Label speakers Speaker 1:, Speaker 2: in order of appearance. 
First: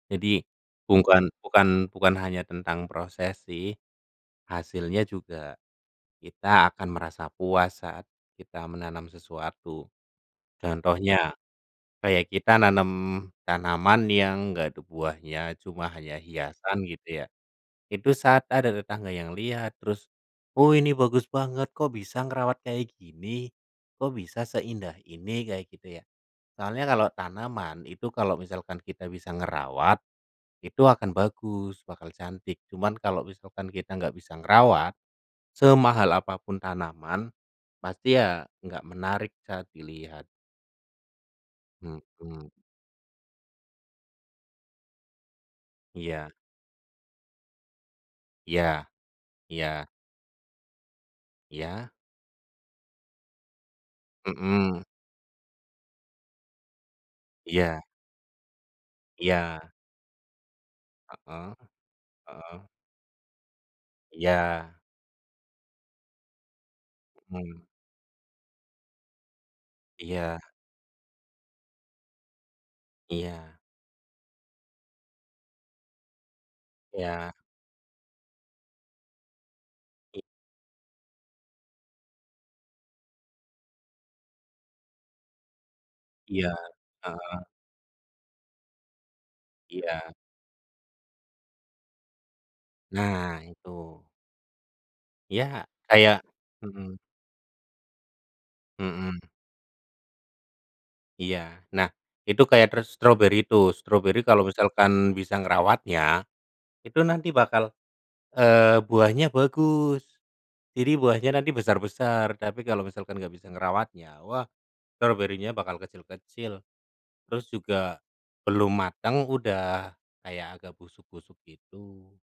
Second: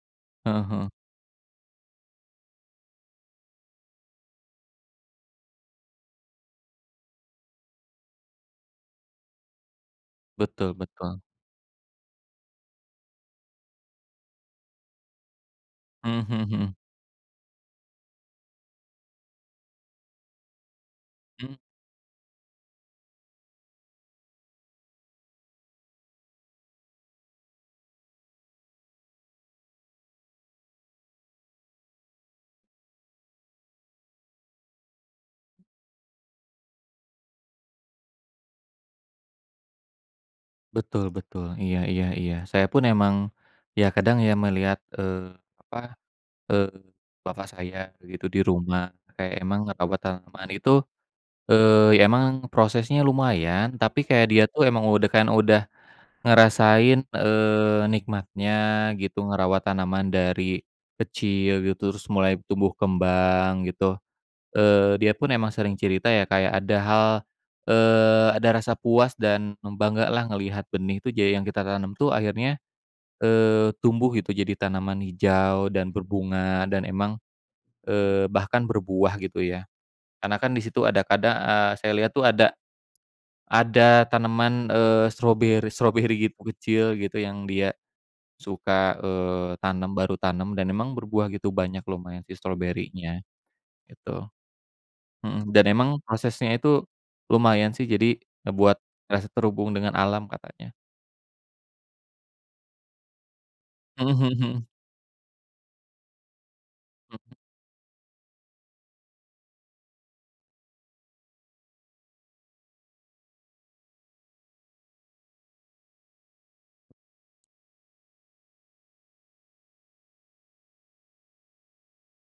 Speaker 1: Jadi,
Speaker 2: Heeh, heeh.
Speaker 1: bukan bukan bukan hanya tentang proses sih. Hasilnya juga, kita akan merasa puas saat kita menanam sesuatu.
Speaker 2: Betul, betul.
Speaker 1: Contohnya, kayak kita nanem tanaman yang enggak ada buahnya, cuma hanya
Speaker 2: Mhm mhm mhm.
Speaker 1: hiasan gitu, ya. Itu saat ada tetangga yang lihat, terus, “Oh, ini bagus
Speaker 2: Mhm.
Speaker 1: banget, kok bisa ngerawat kayak gini? Kok bisa seindah ini?” Kayak gitu, ya. Soalnya, kalau tanaman itu, kalau misalkan kita bisa ngerawat, itu akan bagus, bakal cantik. Cuman, kalau misalkan kita enggak bisa ngerawat, semahal apa pun tanaman, pasti ya enggak menarik saat dilihat.
Speaker 2: Betul betul, iya
Speaker 1: Mhm,
Speaker 2: iya iya.
Speaker 1: mhm.
Speaker 2: Saya pun, emang ya, kadang ya, melihat, eee, apa,
Speaker 1: Iya.
Speaker 2: eee, Bapak saya begitu di
Speaker 1: Ya,
Speaker 2: rumah. Kayak emang
Speaker 1: iya.
Speaker 2: ngerawat tanaman itu,
Speaker 1: Iya.
Speaker 2: eee, emang prosesnya lumayan, tapi kayak dia tuh
Speaker 1: Mhm.
Speaker 2: emang udah, kan, udah ngerasain, eee,
Speaker 1: Iya.
Speaker 2: nikmatnya gitu ngerawat
Speaker 1: Iya.
Speaker 2: tanaman dari
Speaker 1: Heeh,
Speaker 2: kecil gitu, terus mulai
Speaker 1: heeh.
Speaker 2: tumbuh kembang gitu,
Speaker 1: Iya.
Speaker 2: eee, dia pun emang sering cerita, ya, kayak ada hal,
Speaker 1: Mhm.
Speaker 2: eee, ada rasa puas dan bangga lah
Speaker 1: Iya.
Speaker 2: ngelihat benih itu jadi yang kita tanam tuh akhirnya,
Speaker 1: Iya.
Speaker 2: eee, tumbuh gitu, jadi tanaman hijau dan berbunga, dan emang,
Speaker 1: Ya.
Speaker 2: eee, bahkan berbuah gitu, ya.
Speaker 1: I
Speaker 2: Karena kan di situ ada, kadang, eee, saya lihat tuh ada ada tanaman, eee, strawberry-strawberry
Speaker 1: Iya,
Speaker 2: kecil gitu
Speaker 1: Heeh.
Speaker 2: yang dia suka, eee, tanam,
Speaker 1: Iya.
Speaker 2: baru tanam, dan memang berbuah gitu, banyak lumayan sih strawberrynya.
Speaker 1: Nah, itu.
Speaker 2: gitu, heeh, dan
Speaker 1: Ya
Speaker 2: emang
Speaker 1: kayak
Speaker 2: prosesnya itu
Speaker 1: mhm.
Speaker 2: lumayan sih, jadi ngebuat
Speaker 1: Mhm.
Speaker 2: rasa terhubung dengan alam, katanya.
Speaker 1: Iya. Nah, itu kayak ter strawberry itu.
Speaker 2: Mhm
Speaker 1: Strawberry
Speaker 2: mhm
Speaker 1: kalau
Speaker 2: mhm.
Speaker 1: misalkan bisa ngerawatnya, itu nanti
Speaker 2: Mhm.
Speaker 1: bakal, eee, buahnya bagus. Jadi, buahnya nanti besar-besar. Tapi kalau misalkan enggak bisa ngerawatnya, wah, strawberry-nya bakal kecil-kecil. Terus juga, belum matang, udah kayak agak busuk-busuk gitu.